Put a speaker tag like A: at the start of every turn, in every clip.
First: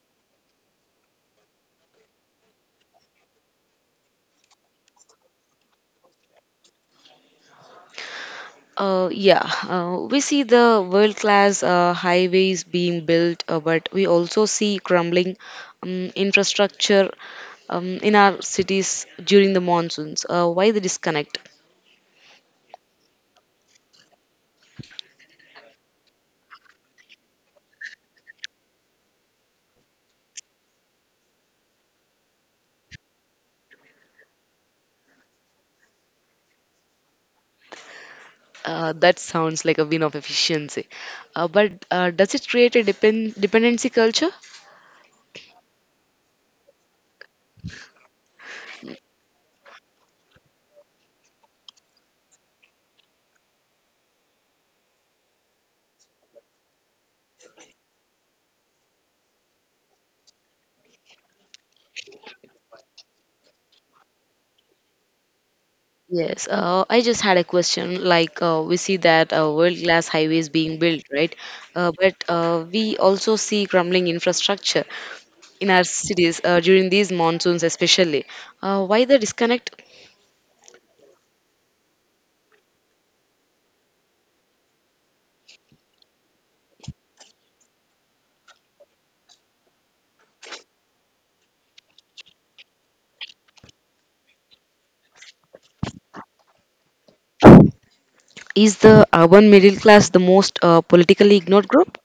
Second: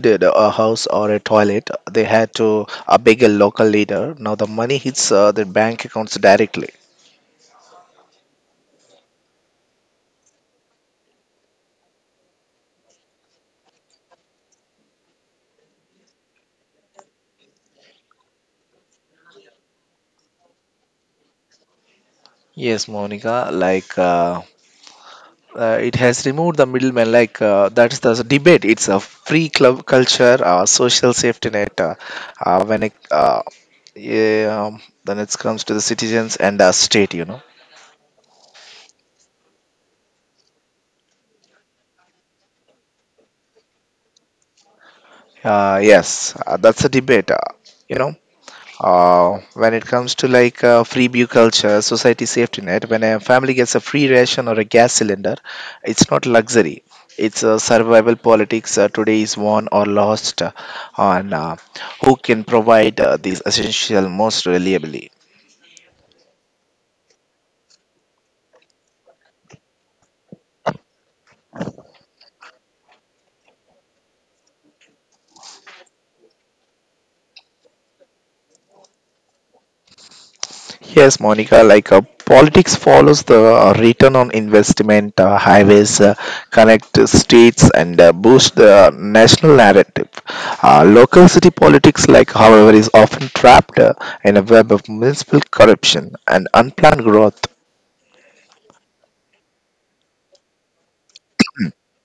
A: needed a house or a toilet, they had to beg a local leader. Now the money hits their bank accounts directly.
B: Yeah, we see the world class highways being built, but we also see crumbling infrastructure in our cities during the monsoons. Why the disconnect?
A: Yes, Monica, it has removed the middleman. That's the debate. It's a free club culture, social safety net. Uh, when it uh, yeah, then it comes to the citizens and the state, you know.
B: That sounds like a win of efficiency. But does it create a dependency culture?
A: Yes, that's a debate. You know. When it comes to free beer culture, society safety net, when a family gets a free ration or a gas cylinder, it's not luxury. It's survival politics. Today is won or lost on who can provide these essential most reliably.
B: Yes, I just had a question. Like, we see that world-class highways being built, right? But we also see crumbling infrastructure in our cities during these monsoons, especially. Why the disconnect?
A: Yes, Monica, politics follows the return on investment. Uh, highways connect states and boost the national narrative. Local city politics, like, however, is often trapped in a web of municipal corruption and unplanned growth.
B: Is the urban middle class the most politically ignored group?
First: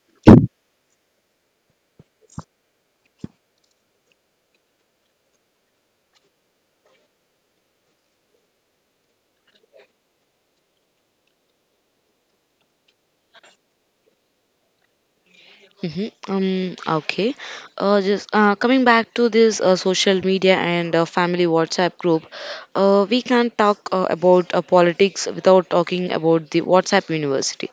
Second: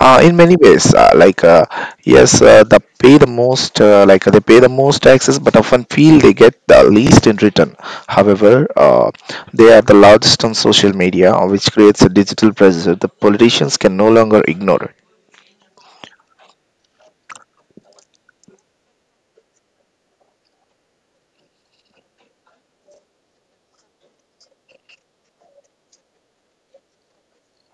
A: In many ways, yes, they pay the most taxes but often feel they get the least in return. However They are the largest on social media, which creates a digital pressure the politicians can no longer ignore it.
B: Hmm. Okay. Just coming back to this social media and family WhatsApp group, we can't talk about politics without talking about the WhatsApp University.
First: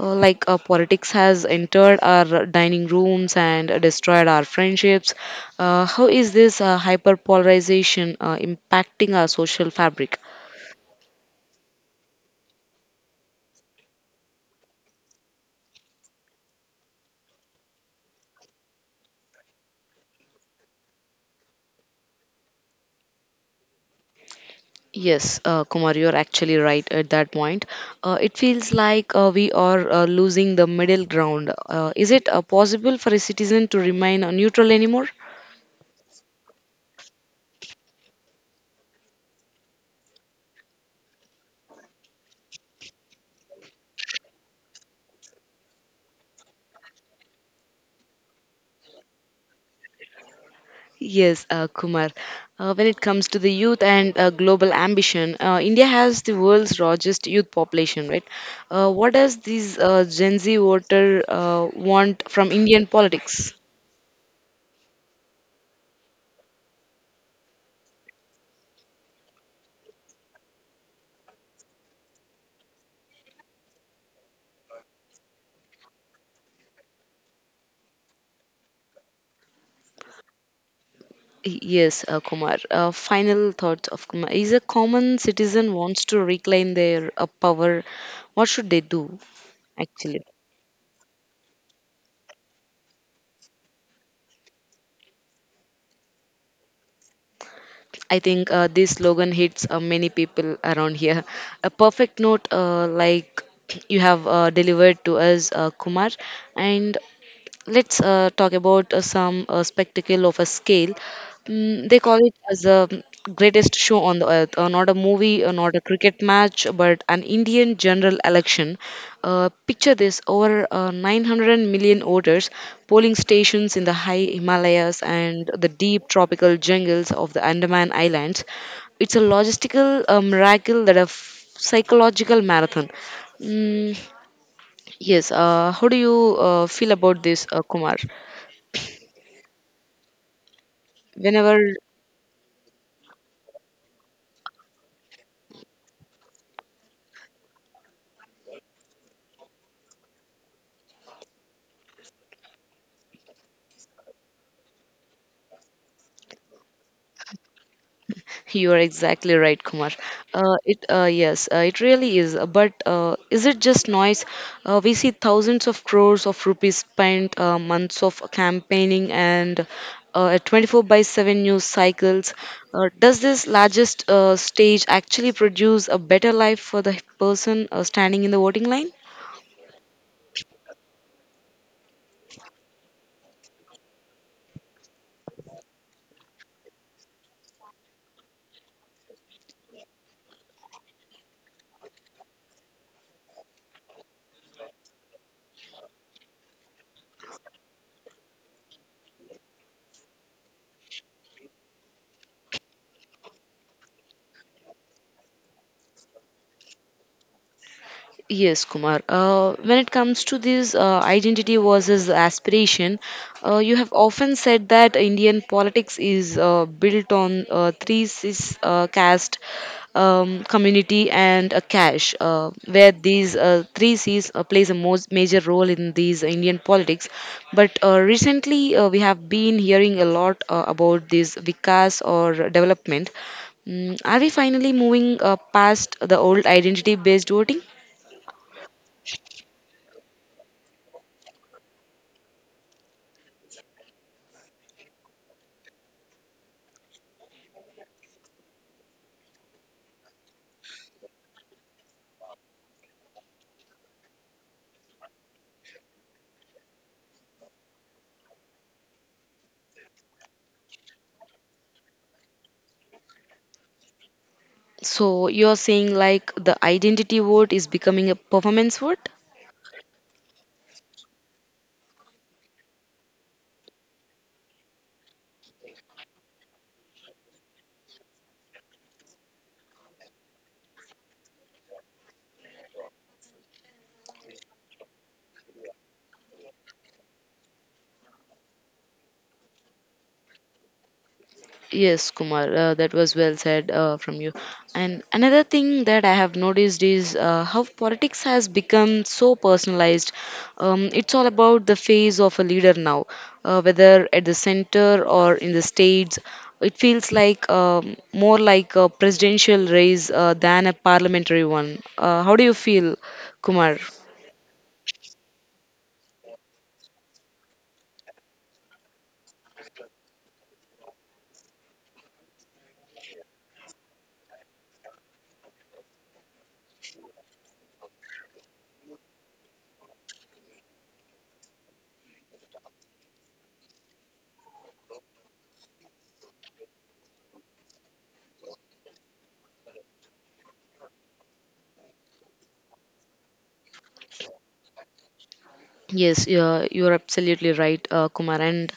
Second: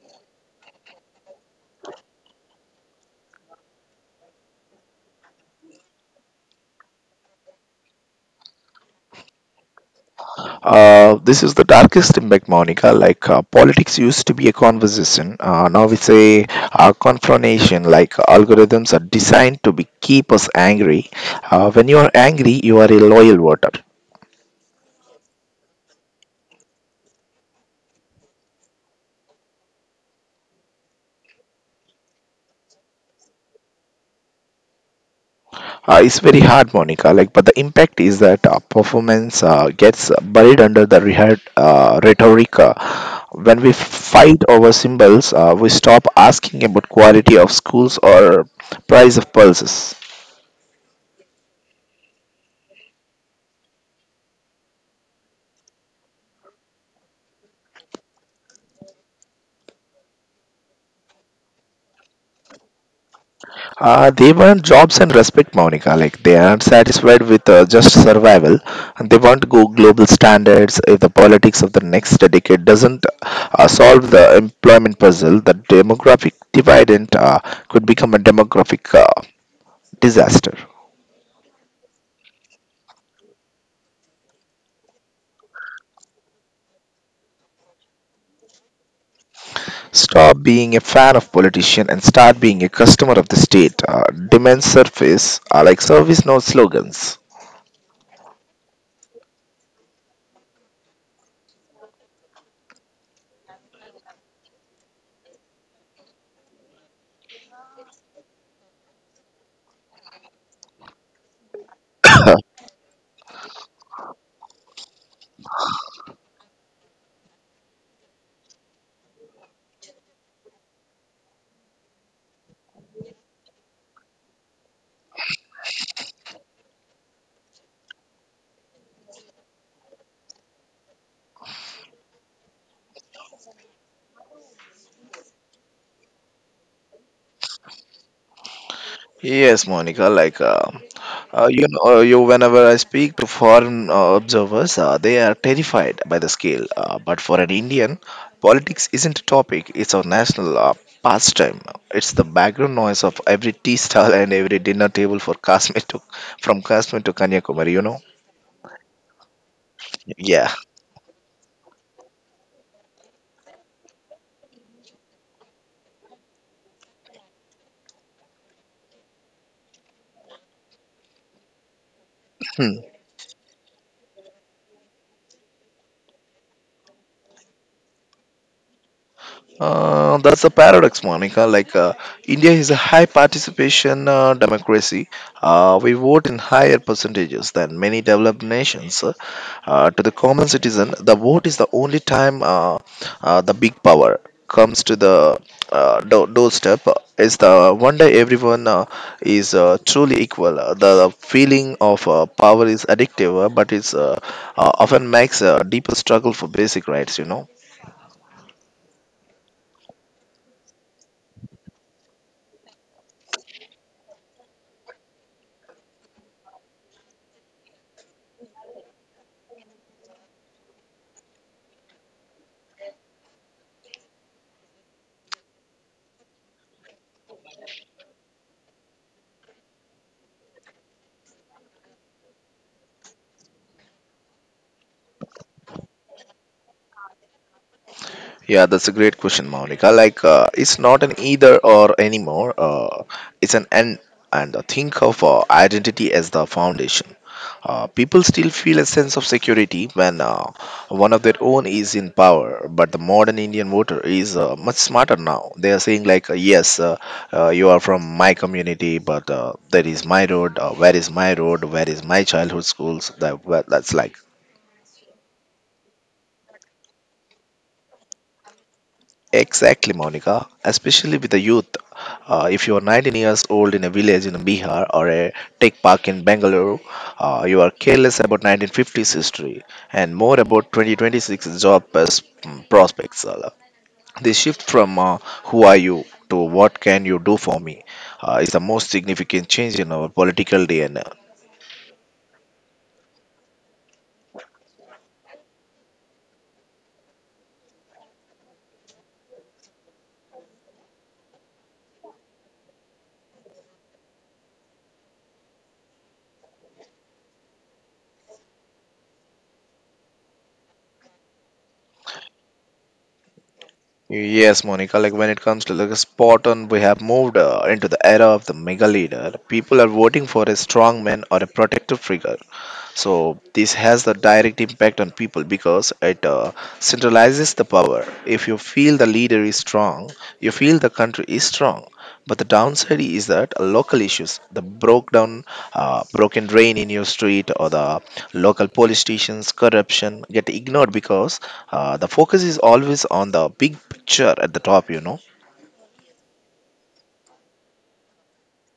B: Like, politics has entered our dining rooms and destroyed our friendships. How is this hyper polarization impacting our social fabric?
A: This is the darkest impact, Monica. Politics used to be a conversation. Now it's a confrontation. Like, algorithms are designed to be keep us angry. When you are angry, you are a loyal voter.
B: Yes, Kumar, you're actually right at that point. It feels like we are losing the middle ground. Is it possible for a citizen to remain neutral anymore?
A: It's very hard, Monica. Like, but the impact is that performance gets buried under the rhetoric. When we fight over symbols, we stop asking about quality of schools or price of pulses.
B: Yes, Kumar. When it comes to the youth and global ambition, India has the world's largest youth population, right? What does this Gen Z voter want from Indian politics?
A: They want jobs and respect, Monica. Like, they aren't satisfied with just survival, and they want go global standards. If the politics of the next decade doesn't solve the employment puzzle, the demographic dividend could become a demographic disaster.
B: Yes, Kumar. Final thoughts of Kumar. Is a common citizen wants to reclaim their power, what should they do? Actually,
A: Stop being a fan of politician and start being a customer of the state. Demand service are like service, no slogans.
B: I think this slogan hits many people around here. A perfect note, like you have delivered to us, Kumar, and let's talk about some spectacle of a scale. They call it as the greatest show on the earth. Not a movie, not a cricket match, but an Indian general election. Picture this: over 900 million voters, polling stations in the high Himalayas and the deep tropical jungles of the Andaman Islands. It's a logistical miracle that a psychological marathon. Yes. How do you feel about this, Kumar?
A: Yes, Monica. Like
B: Whenever
A: you know, you Whenever I speak to foreign observers, they are terrified by the scale. But for an Indian, politics isn't a topic; it's our national pastime. It's the background noise of every tea stall and every dinner table for Kashmir to from Kashmir to Kanyakumari. You know?
B: You are exactly right, Kumar.
A: Yeah.
B: It Yes, it really is. But is it just noise? We see thousands of crores of rupees spent, months of campaigning, and a 24 by 7 news cycles. Does this largest stage actually produce a better life for the person standing in the voting line?
A: That's a paradox, Monica. India is a high participation democracy. We vote in higher percentages than many developed nations. To the common citizen, the vote is the only time the big power comes to the doorstep. It's the one day everyone is truly equal. The feeling of power is addictive, but it's often makes a deeper struggle for basic rights. You know.
B: Yes, Kumar. When it comes to this identity versus aspiration, you have often said that Indian politics is built on three cis, caste, community and a cash, where these three C's plays a most major role in these Indian politics. But recently, we have been hearing a lot about this Vikas or development. Are we finally moving past the old identity-based voting?
A: Yeah, that's a great question, Monica. Like, it's not an either or anymore. It's an and. And think of identity as the foundation. People still feel a sense of security when one of their own is in power. But the modern Indian voter is much smarter now. They are saying, like, yes, you are from my community, but there is my road. Where is my road? Where is my childhood schools? That well, that's like.
B: So you're saying like the identity vote is becoming a performance vote?
A: Exactly, Monica, especially with the youth. If you are 19 years old in a village in Bihar or a tech park in Bangalore, you are careless about 1950s history and more about 2026 job prospects. The shift from who are you to what can you do for me is the most significant change in our political DNA.
B: Yes, Kumar, that was well said from you. And another thing that I have noticed is how politics has become so personalized. It's all about the face of a leader now, whether at the center or in the states. It feels like more like a presidential race than a parliamentary one. How do you feel, Kumar?
A: Yes, Monica, like, when it comes to like a spot on, we have moved into the era of the mega leader. People are voting for a strong man or a protective figure. So this has the direct impact on people because it centralizes the power. If you feel the leader is strong, you feel the country is strong. But the downside is that local issues, the broken drain in your street, or the local police stations, corruption get ignored because the focus is always on the big picture at the top. You know.
B: Yes, you're absolutely right, Kumar. And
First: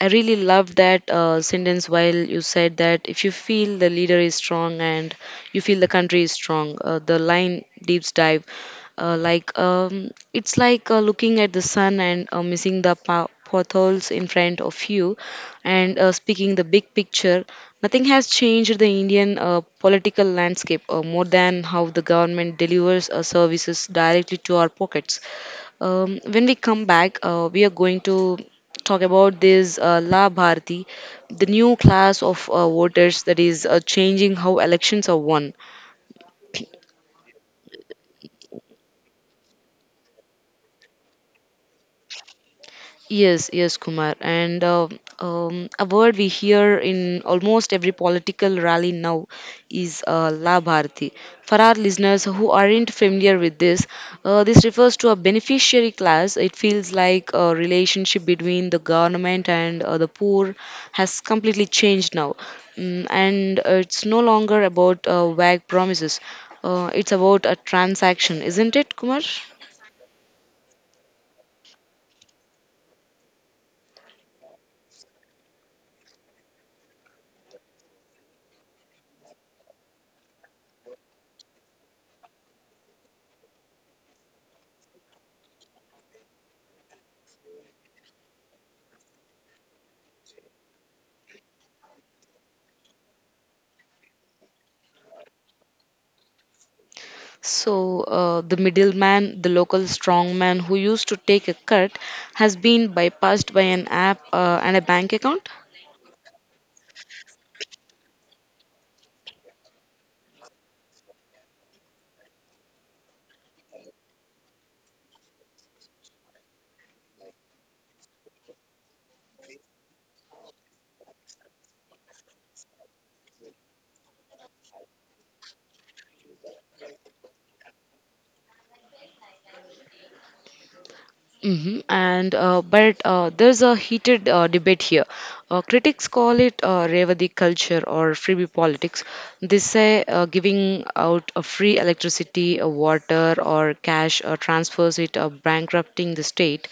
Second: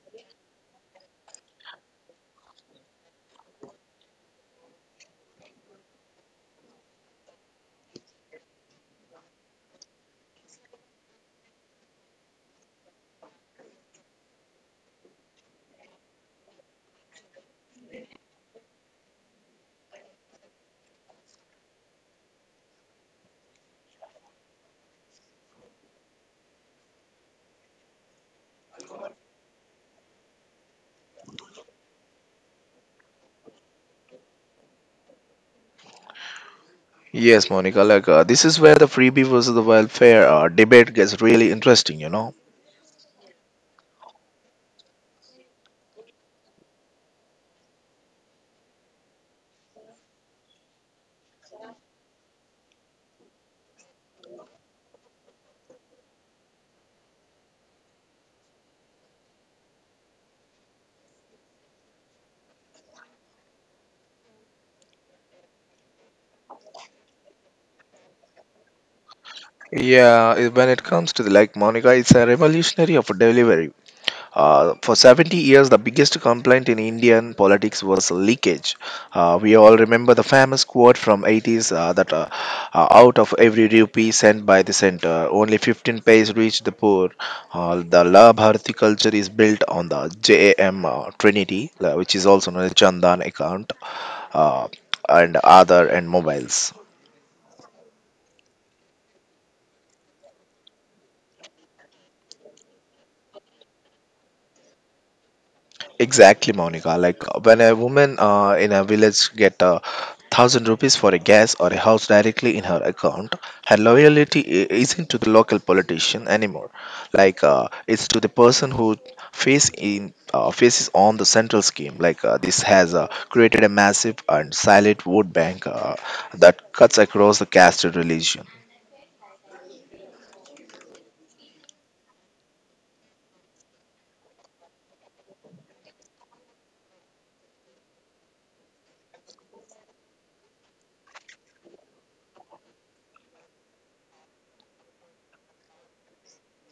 B: I really love that sentence while you said that if you feel the leader is strong and you feel the country is strong, the line deeps dive. Like, it's like looking at the sun and missing the potholes in front of you, and speaking the big picture. Nothing has changed the Indian political landscape more than how the government delivers services directly to our pockets. When we come back, we are going to talk about this La Bharti, the new class of voters that is changing how elections are won.
A: Yes, Monica. This is where the freebie versus the welfare debate gets really interesting. You know.
B: Yes, yes, Kumar. And a word we hear in almost every political rally now is La bharti." For our listeners who aren't familiar with this, this refers to a beneficiary class. It feels like a relationship between the government and the poor has completely changed now. And it's no longer about vague promises, it's about a transaction, isn't it, Kumar?
A: Yeah, I- when it comes to the, like Monica, it's a revolutionary of delivery. For 70 years, the biggest complaint in Indian politics was leakage. We all remember the famous quote from 80s that out of every rupee sent by the center, only 15 paise reached the poor. The Labh Bharati culture is built on the JAM Trinity, which is also known as Chandan account, uh, and other and mobiles.
B: So, the middleman, the local strongman who used to take a cut, has been bypassed by an app and a bank account.
A: Exactly, Monica. Like, when a woman in a village get a 1,000 rupees for a gas or a house directly in her account, her loyalty isn't to the local politician anymore. It's to the person who faces on the central scheme. This has created a massive and silent vote bank that cuts across the caste and religion.
B: And but there's a heated debate here. Critics call it Revadi culture or freebie politics. They say giving out free electricity, water, or cash transfers it bankrupting the state.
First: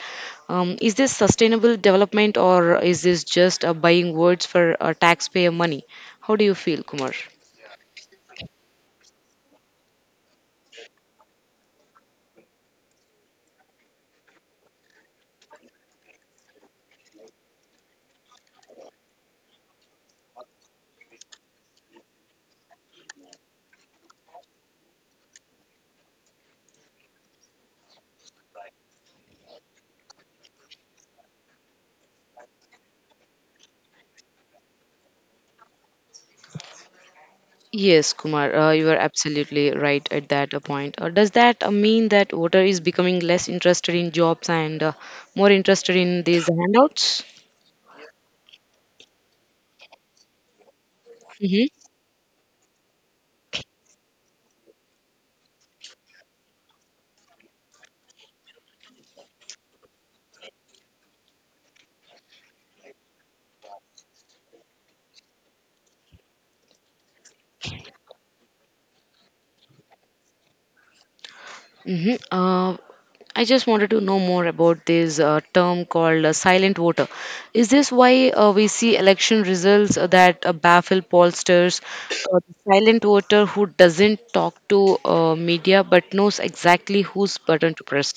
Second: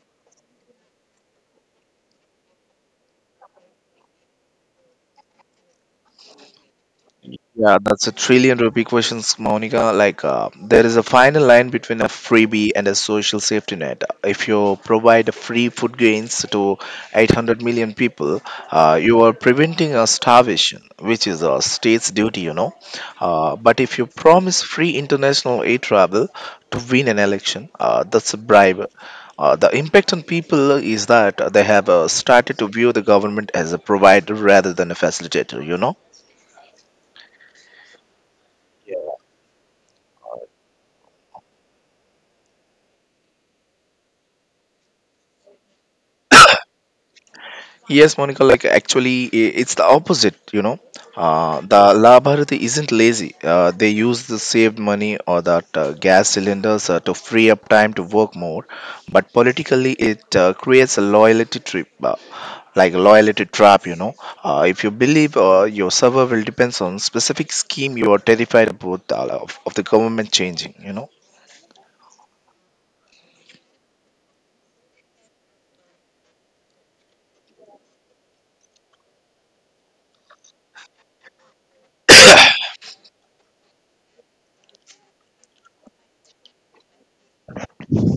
B: Is this sustainable development or is this just buying words for taxpayer money? How do you feel, Kumar?
A: Yeah, that's a trillion rupee questions, Monica. Like, there is a fine line between a freebie and a social safety net. If you provide free food grains to 800 million people, you are preventing a starvation, which is a state's duty, you know. But if you promise free international aid travel to win an election, that's a bribe. The impact on people is that they have started to view the government as a provider rather than a facilitator, you know.
B: Yes, Kumar, you are absolutely right at that point. Does that mean that voter is becoming less interested in jobs and more interested in these handouts?
A: Yes, Monica, like, actually, it's the opposite, you know.
B: Mm-hmm.
A: The La Bharati isn't lazy. They use the saved money or that gas cylinders to free up time to work more. But politically, it creates a loyalty trip, like a loyalty trap, you know. If you believe your survival depends on specific scheme, you are terrified of the government changing, you know.
B: Mm-hmm. I just wanted to know more about this term called silent voter. Is this why we see election results that baffle pollsters? The silent voter who doesn't talk to media but knows exactly whose button to press.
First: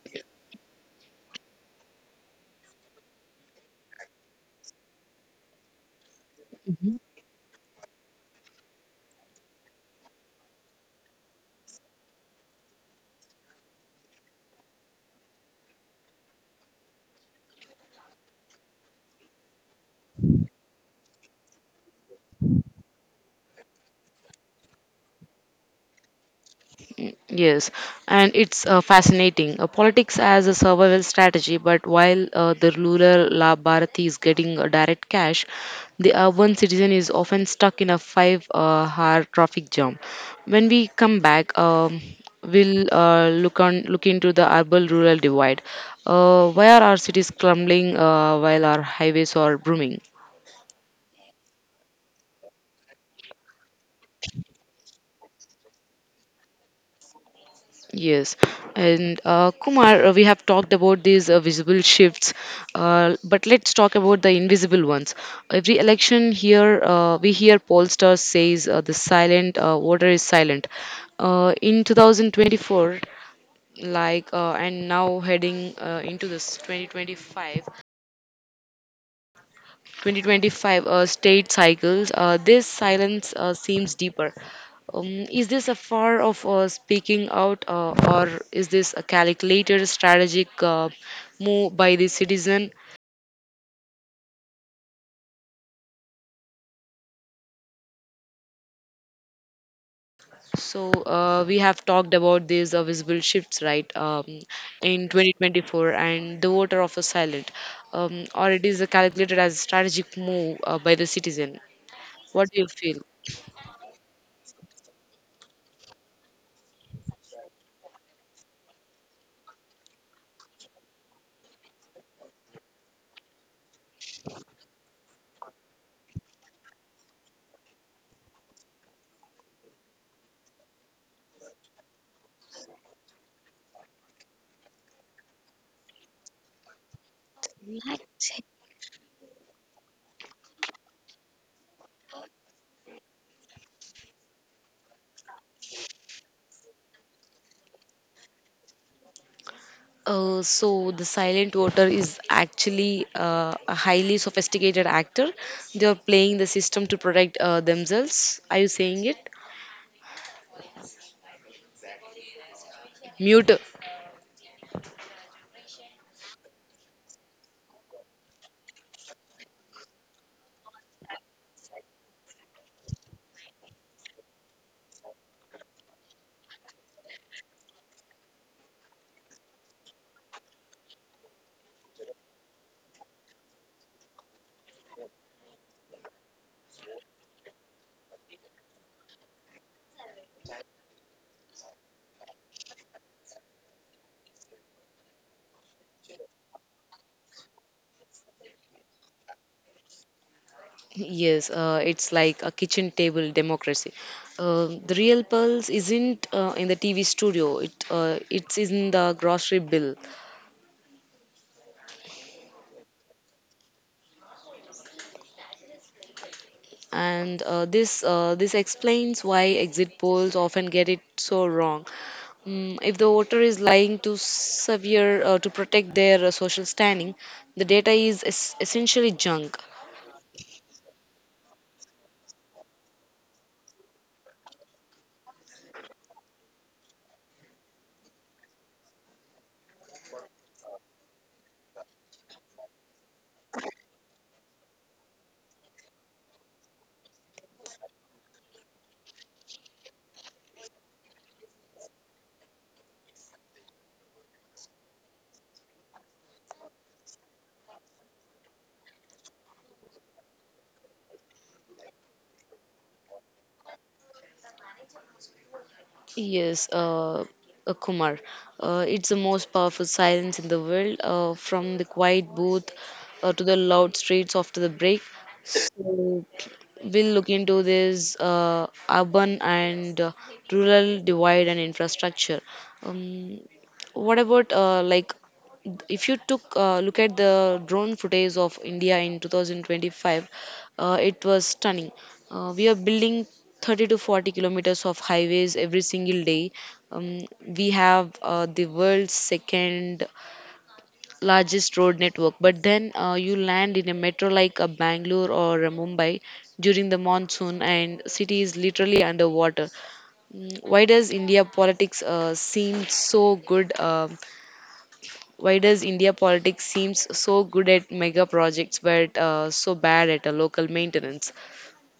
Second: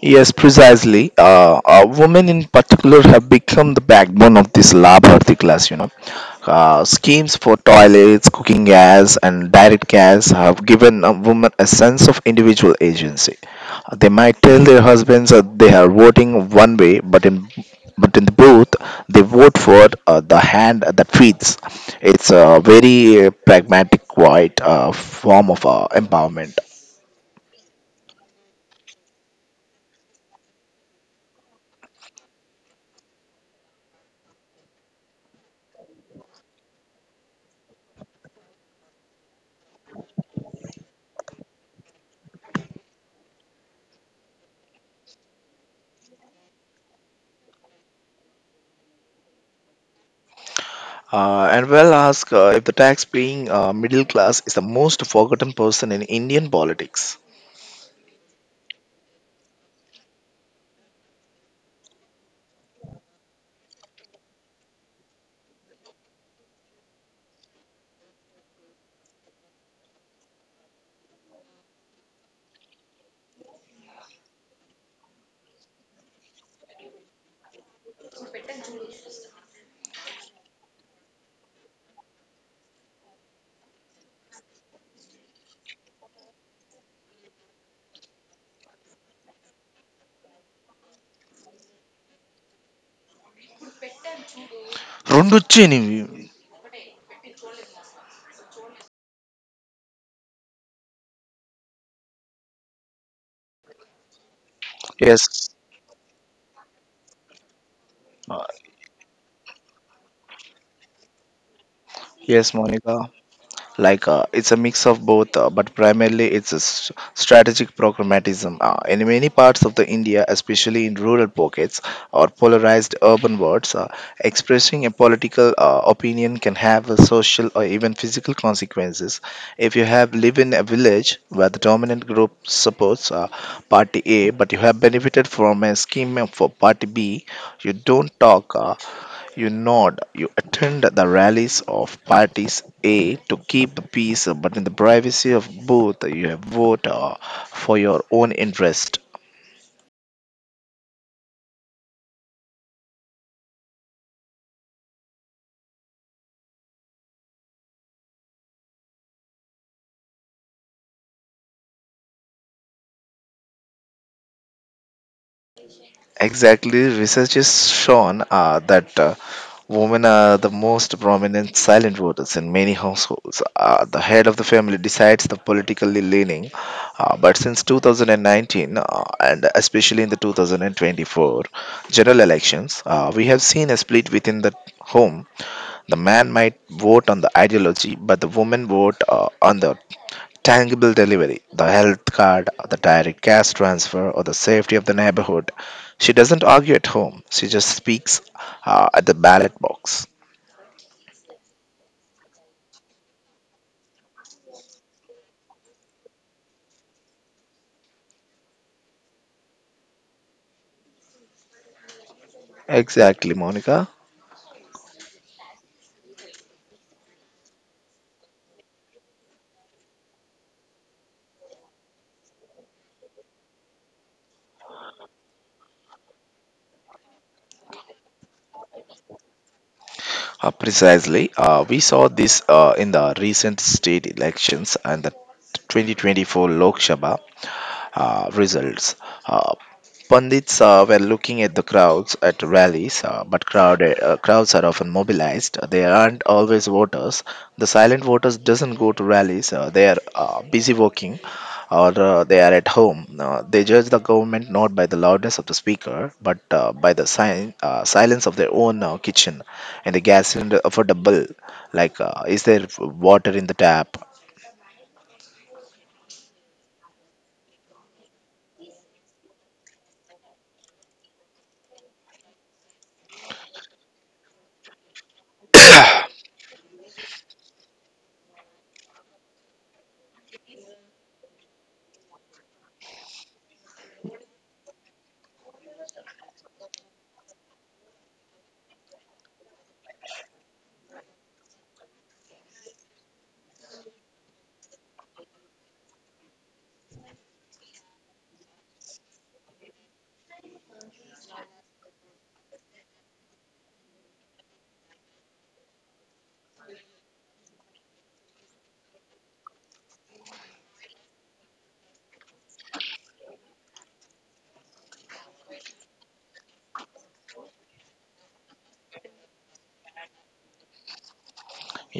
A: Yes, precisely. Women in particular have become the backbone of this Labharti class, you know. Schemes for toilets, cooking gas, and direct gas have given a woman a sense of individual agency. They might tell their husbands that they are voting one way, but in the booth, they vote for the hand that feeds. It's a very pragmatic, quiet form of empowerment.
B: Yes, and it's fascinating. Politics as a survival strategy, but while the ruler La Bharati is getting direct cash, the urban citizen is often stuck in a five hour traffic jam. When we come back, we'll look into the urban rural divide. Why are our cities crumbling while our highways are booming?
A: And well ask if the tax paying middle class is the most forgotten person in Indian politics.
B: Yes, and Kumar, we have talked about these visible shifts, but let's talk about the invisible ones. Every election here, we hear pollsters says the silent voter is silent. In 2024, and now heading into this 2025 state cycles, this silence seems deeper. Is this a far of speaking out, or is this a calculated strategic move by the citizen?
A: రెండు వచ్చాయి నీవి
B: So we have talked about these visible shifts, right, in
A: Yes,
B: 2024, and the voter of a silent,
A: uh,
B: or it is calculated as a strategic move by the citizen. What
A: yes,
B: do you
A: Monica.
B: feel?
A: It's a mix of both, but primarily it's a strategic programmatism in many parts of the india, especially in rural pockets or polarized urban wards. Expressing a political opinion can have a social or even physical consequences. If you have live in a village where the dominant group supports party a but you have benefited from a scheme for party b, you don't talk. You nod, you attend the rallies of parties A to keep the peace, but in the privacy of booth, you vote for your own interest.
B: So the silent voter is actually a highly sophisticated actor. They are playing the system to protect themselves. Are you saying it? Mute.
A: Exactly, research has shown that women are the most prominent silent voters in many households. The head of the family decides the politically leaning, but since 2019 and especially in the 2024 general elections, we have seen a split within the home. The man might vote on the ideology, but the woman vote on the tangible delivery, the health card, the direct cash transfer, or the safety of the neighborhood. She doesn't argue at home. She just speaks at the ballot box.
B: Yes, it's like a kitchen table democracy. The real pulse isn't in the TV studio. It's in the grocery bill,
A: Exactly, Monica.
B: and this explains why exit polls often get it so wrong. If the voter is lying to severe to protect their social standing, the data is essentially junk.
A: Precisely. We saw this in the recent state elections and the 2024 Lok Sabha results. Uh, Pundits were looking at the crowds at rallies, crowds are often mobilized. They aren't always voters. The silent voters doesn't go to rallies. They are busy working or they are at home. They judge the government not by the loudness of the speaker, but by the silence of their own kitchen and the gas cylinder affordable. Like, is there water in the tap?
B: Yes, Kumar. It's the most powerful silence in the world, from the quiet booth to the loud streets after the break. So we'll look into this urban and rural divide and infrastructure. Um, what about like if you took look at the drone footage of India in 2025, it was stunning. We are building 30 to 40 kilometers of highways every single day. We have the world's second largest road network. But then you land in a metro like a Bangalore or a Mumbai during the monsoon, and city is literally underwater. Why does India politics seem so good? Why does India politics seems so good at mega projects but so bad at a local maintenance?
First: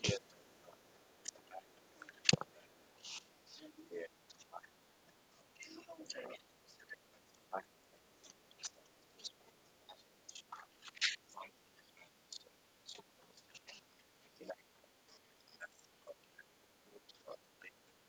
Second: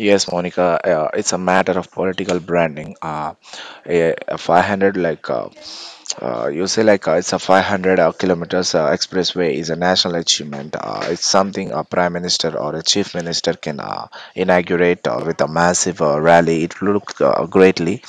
A: Yes, Monica, it's a matter of political branding. A 500 like you say like it's a 500 kilometers expressway is a national achievement, it's something a prime minister or a chief minister can inaugurate with a massive rally. It looked greatly,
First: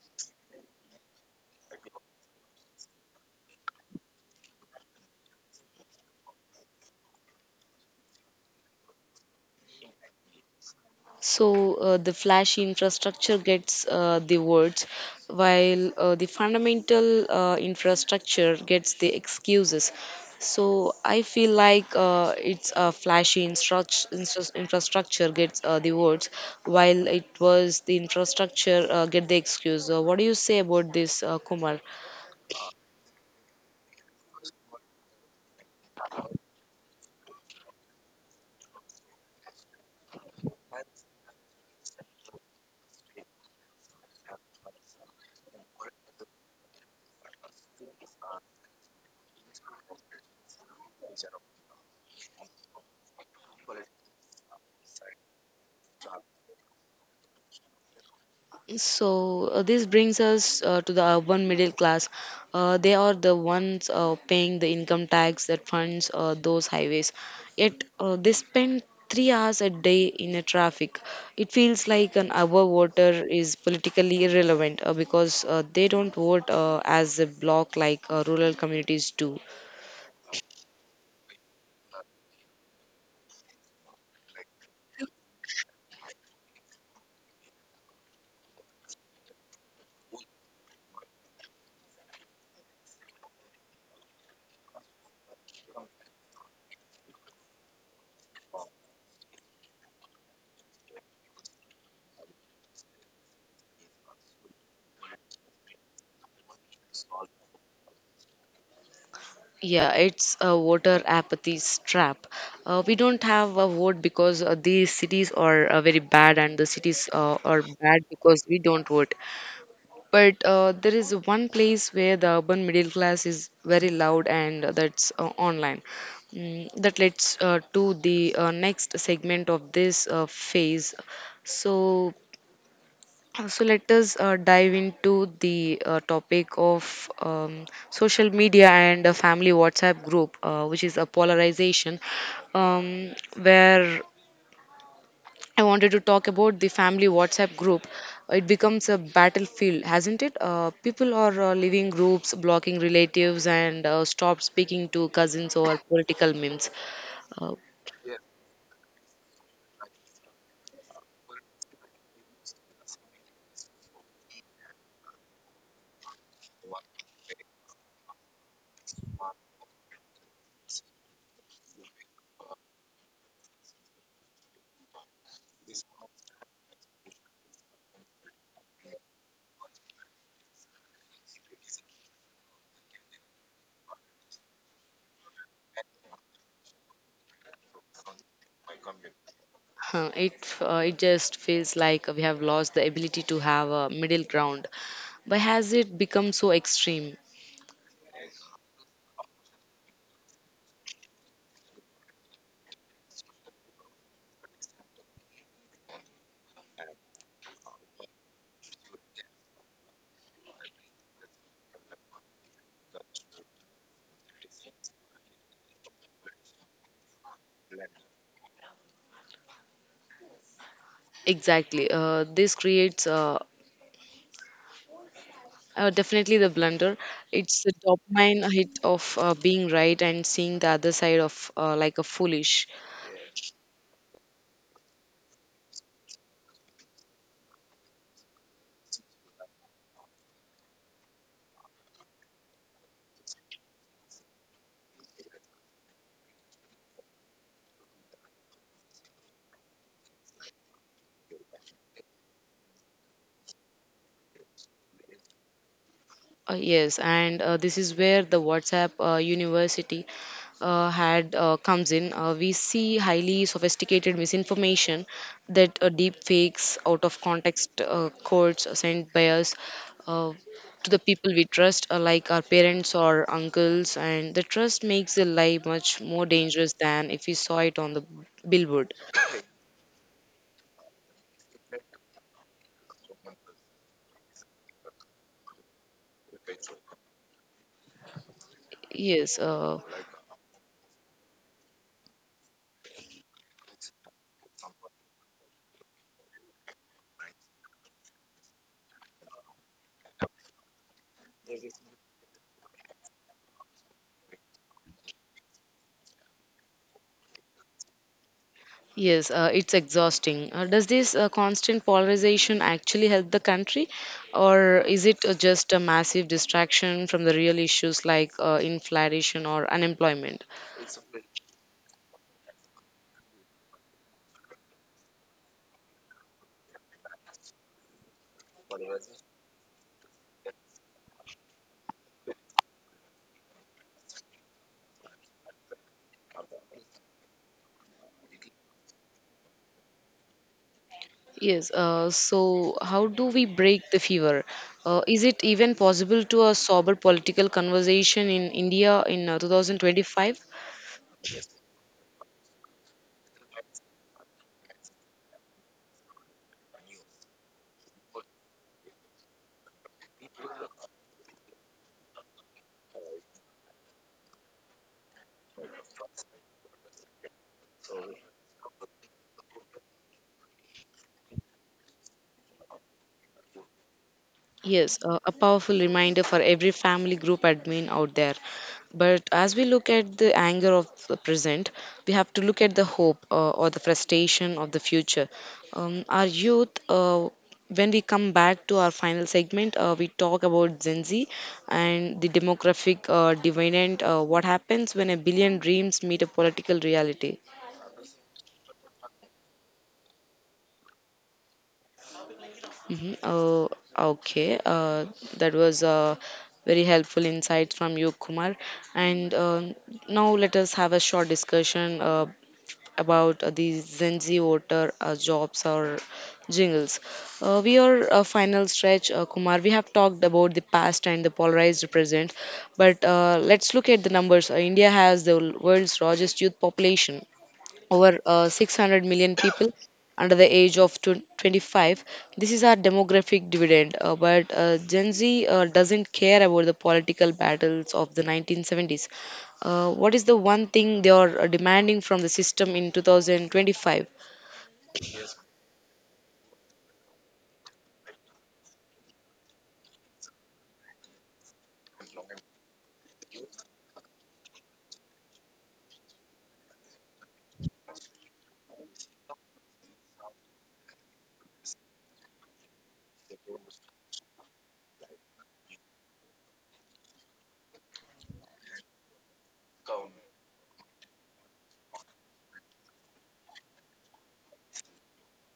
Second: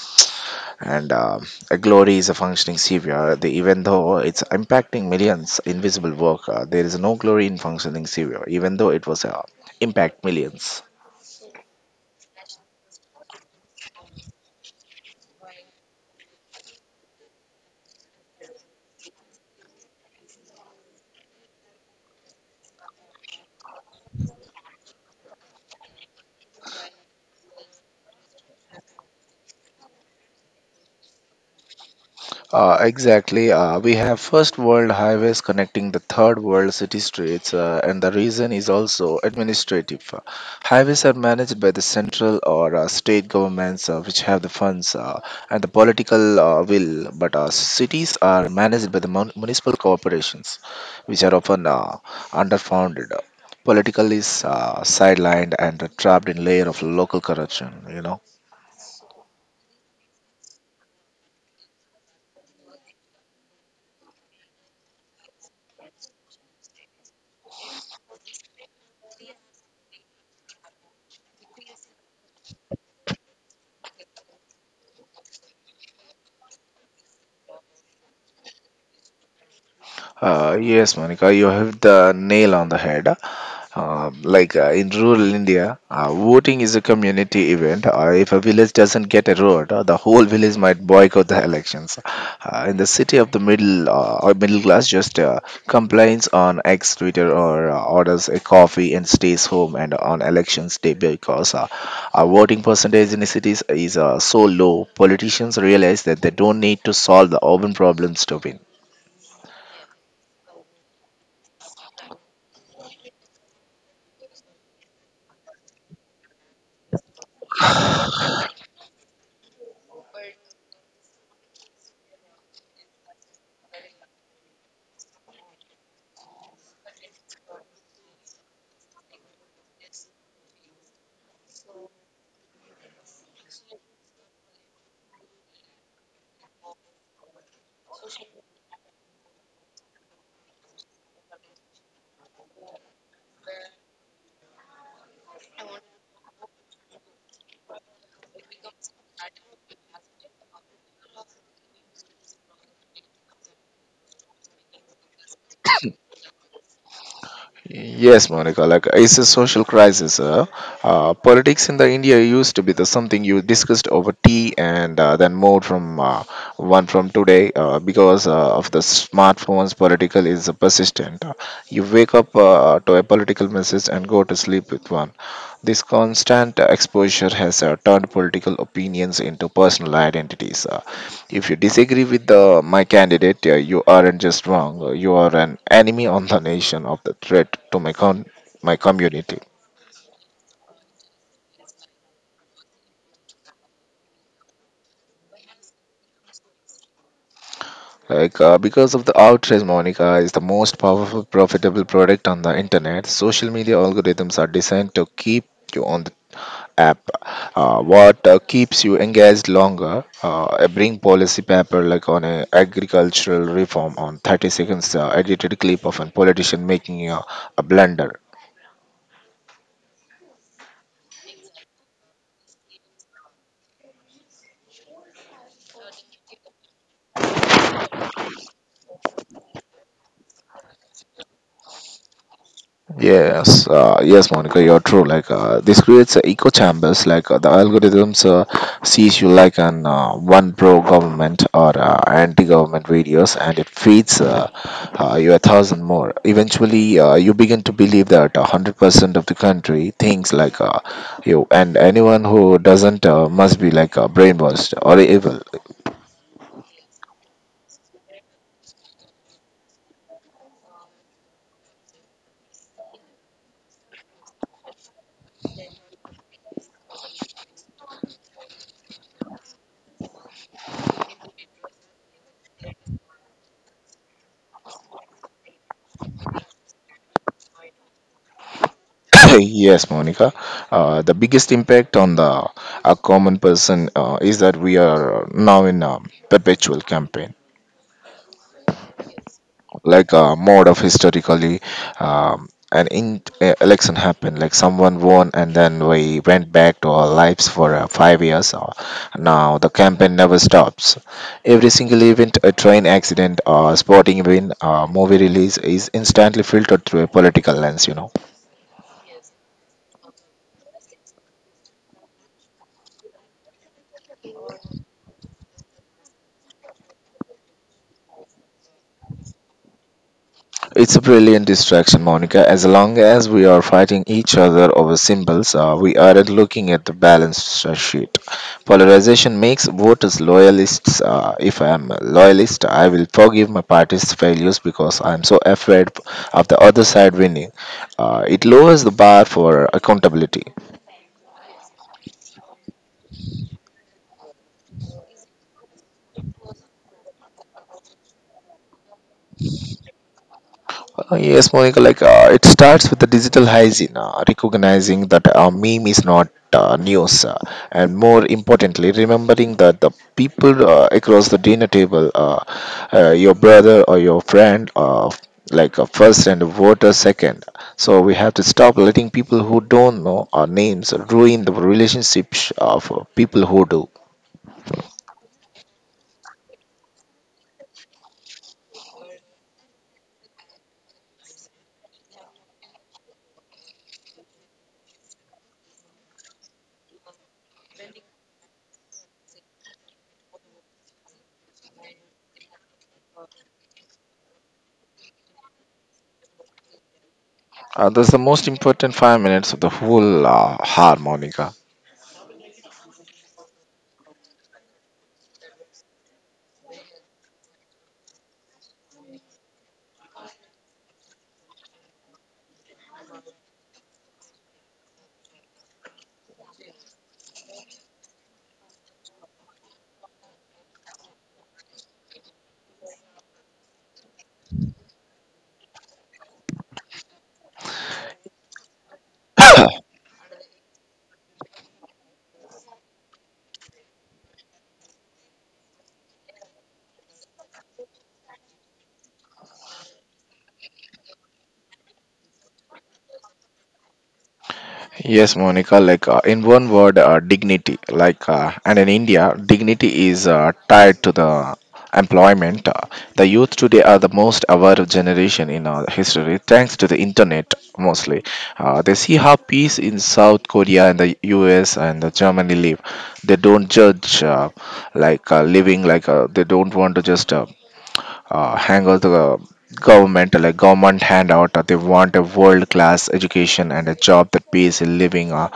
A: and a glory is a functioning savior the, even though it's impacting millions invisible work, there is no glory in functioning savior even though it was impact millions.
B: So the flashy infrastructure gets the words, while the fundamental infrastructure gets the excuses. So I feel like it's a flashy infrastructure gets the words, while it was the infrastructure get the excuse. What do you say about this, Kumar?
A: Exactly. We have first world highways connecting the third world city streets, and the reason is also administrative. Highways are managed by the central or state governments, which have the funds and the political will, but cities are managed by the municipal corporations, which are often underfunded. Political is sidelined and trapped in layer of local corruption. You know.
B: So this brings us to the urban middle class. They are the ones paying the income tax that funds those highways. Yet they spend 3 hours a day in a traffic. It feels like an hour voter is politically irrelevant because they don't vote as a block like rural communities do.
A: Yes, Monica, you have the nail on the head. Like in rural India, voting is a community event. If a village doesn't get a road, the whole village might boycott the elections. In the city of the middle or middle class, just complains on X Twitter or orders a coffee and stays home and on elections day because our voting percentage in the cities is so low. Politicians realize that they don't need to solve the urban problems to win.
B: Yeah, it's a voter apathy trap. We don't have a vote because these cities are very bad, and the cities are bad because we don't vote. But there is one place where the urban middle class is very loud, and that's online. That leads to the next segment of this phase. So So let us dive into the topic of social media and a family WhatsApp group, which is a polarization, um, where I wanted to talk about the family WhatsApp group. It becomes a battlefield, hasn't it? People are leaving groups, blocking relatives, and stop speaking to cousins or political memes. Uh,
A: Yes, Monica, like it's a social crisis. Politics in the India used to be the something you discussed over tea and then moved from one from today because of the smartphones. Political is persistent. You wake up to a political message and go to sleep with one. This constant exposure has turned political opinions into personal identities. If you disagree with the, my candidate, you aren't just wrong. You are an enemy on the nation of the threat to my my community.
B: Huh, It it just feels like we have lost the ability to have a middle ground. Why has it become so extreme?
A: Like because of the outrage, Monica is the most powerful, profitable product on the internet. Social media algorithms are designed to keep you on the app. What keeps you engaged longer? I bring policy paper like on a agricultural reform on 30 seconds edited clip of a politician making a blunder.
B: Exactly. This creates definitely the blunder. It's the dopamine hit of being right and seeing the other side of like a foolish.
A: Yes, Monica, you're true. Like this creates echo chambers. Like the algorithms sees you like an one pro government or anti-government videos, and it feeds you 1,000 more. Eventually, you begin to believe that 100% of the country thinks like you, and anyone who doesn't must be like brainwashed or evil.
B: Yes, and this is where the WhatsApp University had comes in. We see highly sophisticated misinformation that deep fakes, out of context quotes sent by us uh, to the people we trust, like our parents or uncles, and the trust makes the lie much more dangerous than if we saw it on the billboard.
A: yes, Monica. The biggest impact on the a common person is that we are now in a perpetual campaign,
B: Yes.
A: like a mode of historically election happened, like someone won and then we went back to our lives for 5 years. Now the campaign never stops. Every single event, a train accident, a sporting event, a movie release is instantly filtered through a political lens. You know.
B: Yes, it's exhausting. Does this constant polarization actually help the country, or is it just a massive distraction from the real issues like inflation or unemployment?
A: It's a brilliant distraction, Monica. As long as we are fighting each other over symbols, we aren't looking at the balance sheet. Polarization makes voters loyalists. If I am a loyalist, I will forgive my party's failures because I am so afraid of the other side winning. It lowers the bar for accountability.
B: Yes, so how do we break the fever? Is it even possible to a sober political conversation in India in 2025?
A: Yes, Monica, like it starts with the digital hygiene, recognizing that a meme is not news, and more importantly, remembering that the people across the dinner table, your brother or your friend, first and voter second. So we have to stop letting people who don't know our names ruin the relationships of people who do.
B: Yes, a powerful reminder for every family group admin out there. But as we look at the anger of the present, we have to look at the hope or the frustration of the future. Our youth, when we come back to our final segment, we talk about Gen Z and the demographic dividend, what happens when a billion dreams meet a political reality.
A: That's the most important 5 minutes of the whole harmonica.
B: Mm-hmm. Oh, okay. That was very helpful insights from you, Kumar. And now let us have a short discussion about the Gen Z voter jobs or jingles. We are a final stretch, Kumar. We have talked about the past and the polarized present, but let's look at the numbers. India has the world's largest youth population over 600 million people under the age of 25. This is our demographic dividend, but Gen Z doesn't care about the political battles of the 1970s. What is the one thing they are demanding from the system in 2025?
A: Yes, Monica, like in one word, dignity. Like, and in India, dignity is tied to the employment. The youth today are the most aware generation in our history, thanks to the internet mostly. They see how peace in South Korea and the US and the Germany live. They don't judge, living, they don't want to just hang out the government like government handout, they want a world class education and a job that pays a living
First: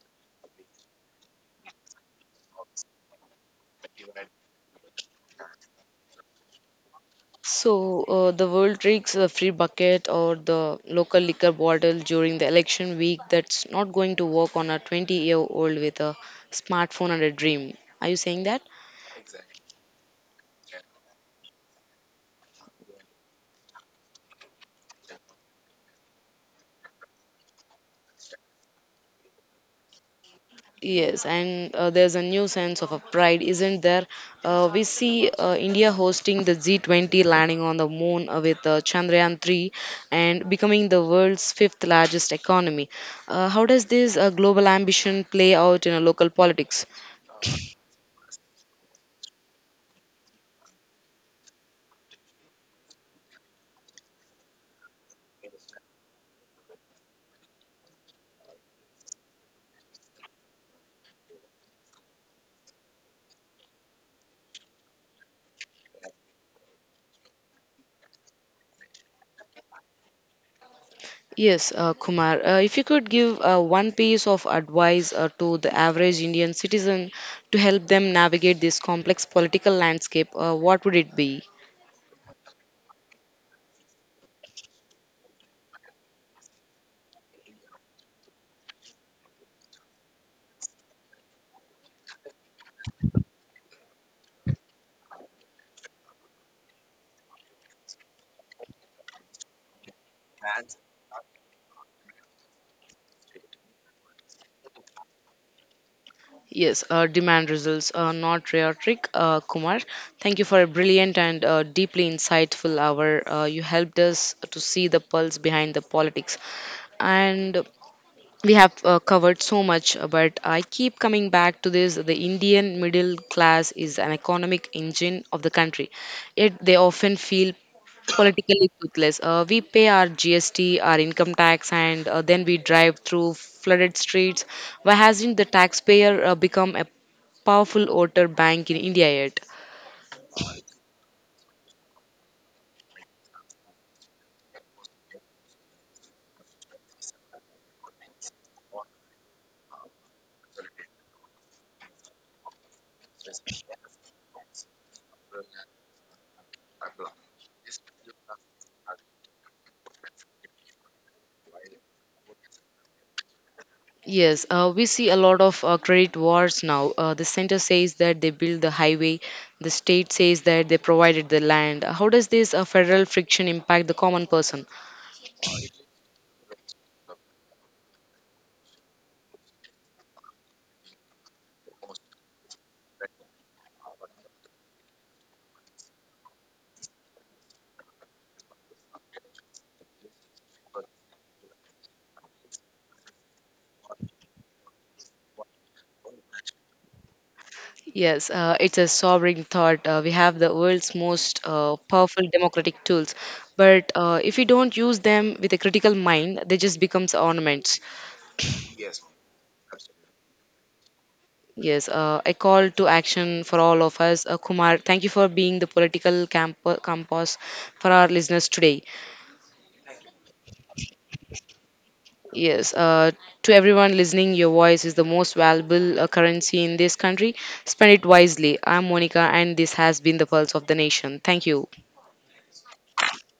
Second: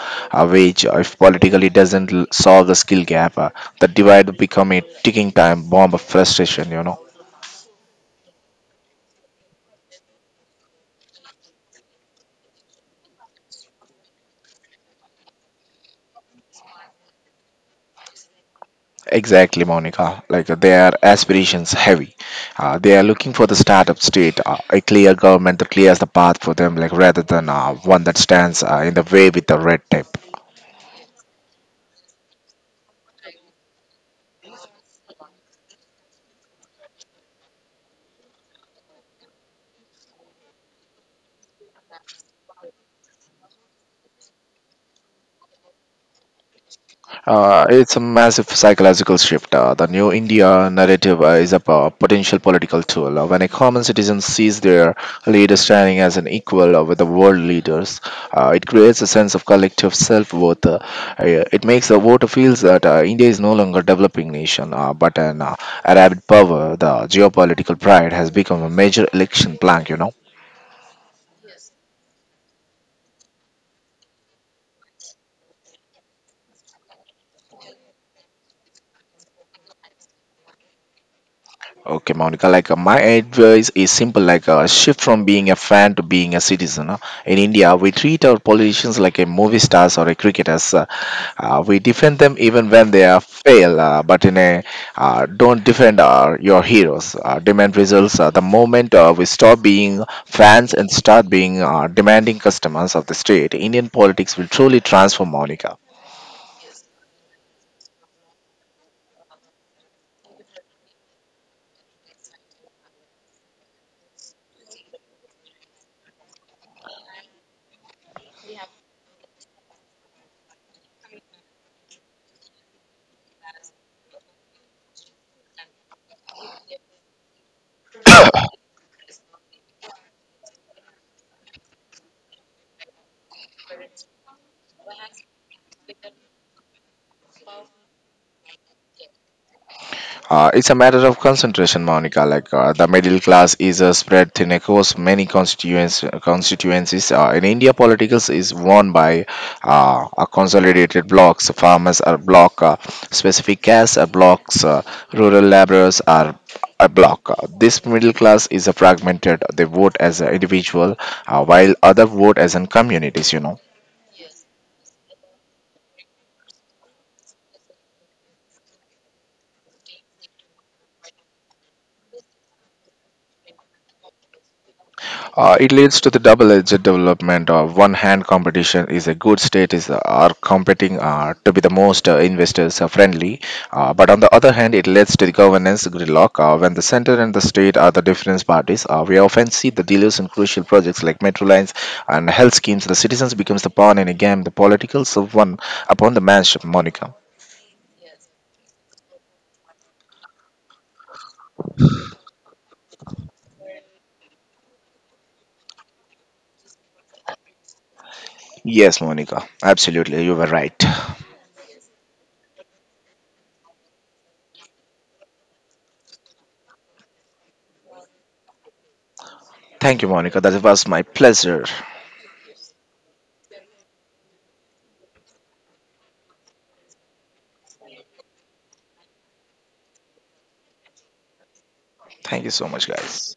A: a wage. If politically doesn't solve the skill gap, the divide will become a ticking time bomb of frustration. You know,
B: So, the world drinks the free bucket or the local liquor bottle during the election week that's not going to work on a 20-year-old with a smartphone and a dream. Are you saying that?
A: exactly, Monica. Like their aspirations heavy, they are looking for the startup state, a clear government that clears the path for them, like rather than one that stands in the way with the red tape.
B: Yes, and there's a new sense of a pride, isn't there? We see India hosting the G20 landing on the moon with Chandrayaan 3 and becoming the world's fifth largest economy. How does this global ambition play out in local politics?
A: It's a massive psychological shift. The new India narrative is a potential political tool. When a common citizen sees their leader standing as an equal with the world leaders, it creates a sense of collective self-worth. It makes the voter feels that India is no longer a developing nation, but an Arab power. The geopolitical pride has become a major election plank. You know.
B: Yes, Kumar, if you could give one piece of advice to the average Indian citizen to help them navigate this complex political landscape, what would it be?
A: Okay, Monica, like my advice is simple, like a shift from being a fan to being a citizen. In India, we treat our politicians like a movie stars or a cricketers. We defend them even when they are fail, but in a don't defend our, your heroes. Demand results. The moment we stop being fans and start being demanding customers of the state, Indian politics will truly transform, Monica.
B: Yes, demand results are not rare trick, Kumar. Thank you for a brilliant and deeply insightful hour. You helped us to see the pulse behind the politics. And we have covered so much, but I keep coming back to this. The Indian middle class is an economic engine of the country, yet they often feel politically toothless. We pay our GST, our income tax, and then we drive through flooded streets. Why hasn't the taxpayer become a powerful voter bank in India yet?
A: It's a matter of concentration, Monica. Like the middle class is spread thin across many constituencies. In India, politics is won by a consolidated blocks. Farmers are block, specific castes are blocks, rural laborers are a block. This middle class is a fragmented. They vote as an individual, while other vote as in communities. You know.
B: Yes, we see a lot of credit wars now. The center says that they built the highway, the state says that they provided the land. How does this federal friction impact the common person?
A: It leads to the double-edged development. Of one hand, competition is a good state is are competing to be the most investors friendly, but on the other hand, it leads to the governance gridlock. When the center and the state are the different parties, we often see the dealers in crucial projects like metro lines and health schemes. The citizens becomes the pawn in a game. The politicals of one upon the manship, Monica.
B: Yes, it's a sobering thought. We have the world's most powerful democratic tools, but if we don't use them with a critical mind, they just becomes ornaments.
A: Yes, Monica, absolutely, you were right.
B: Yes, a call to action for all of us. Kumar, thank you for being the political campus for our listeners today.
A: Thank you, Monica. That was my pleasure.
B: Yes, to everyone listening, your voice is the most valuable currency in this country. Spend it wisely. I'm Monica, and this has been the Pulse of the Nation. Thank you.
A: Thank you so much, guys.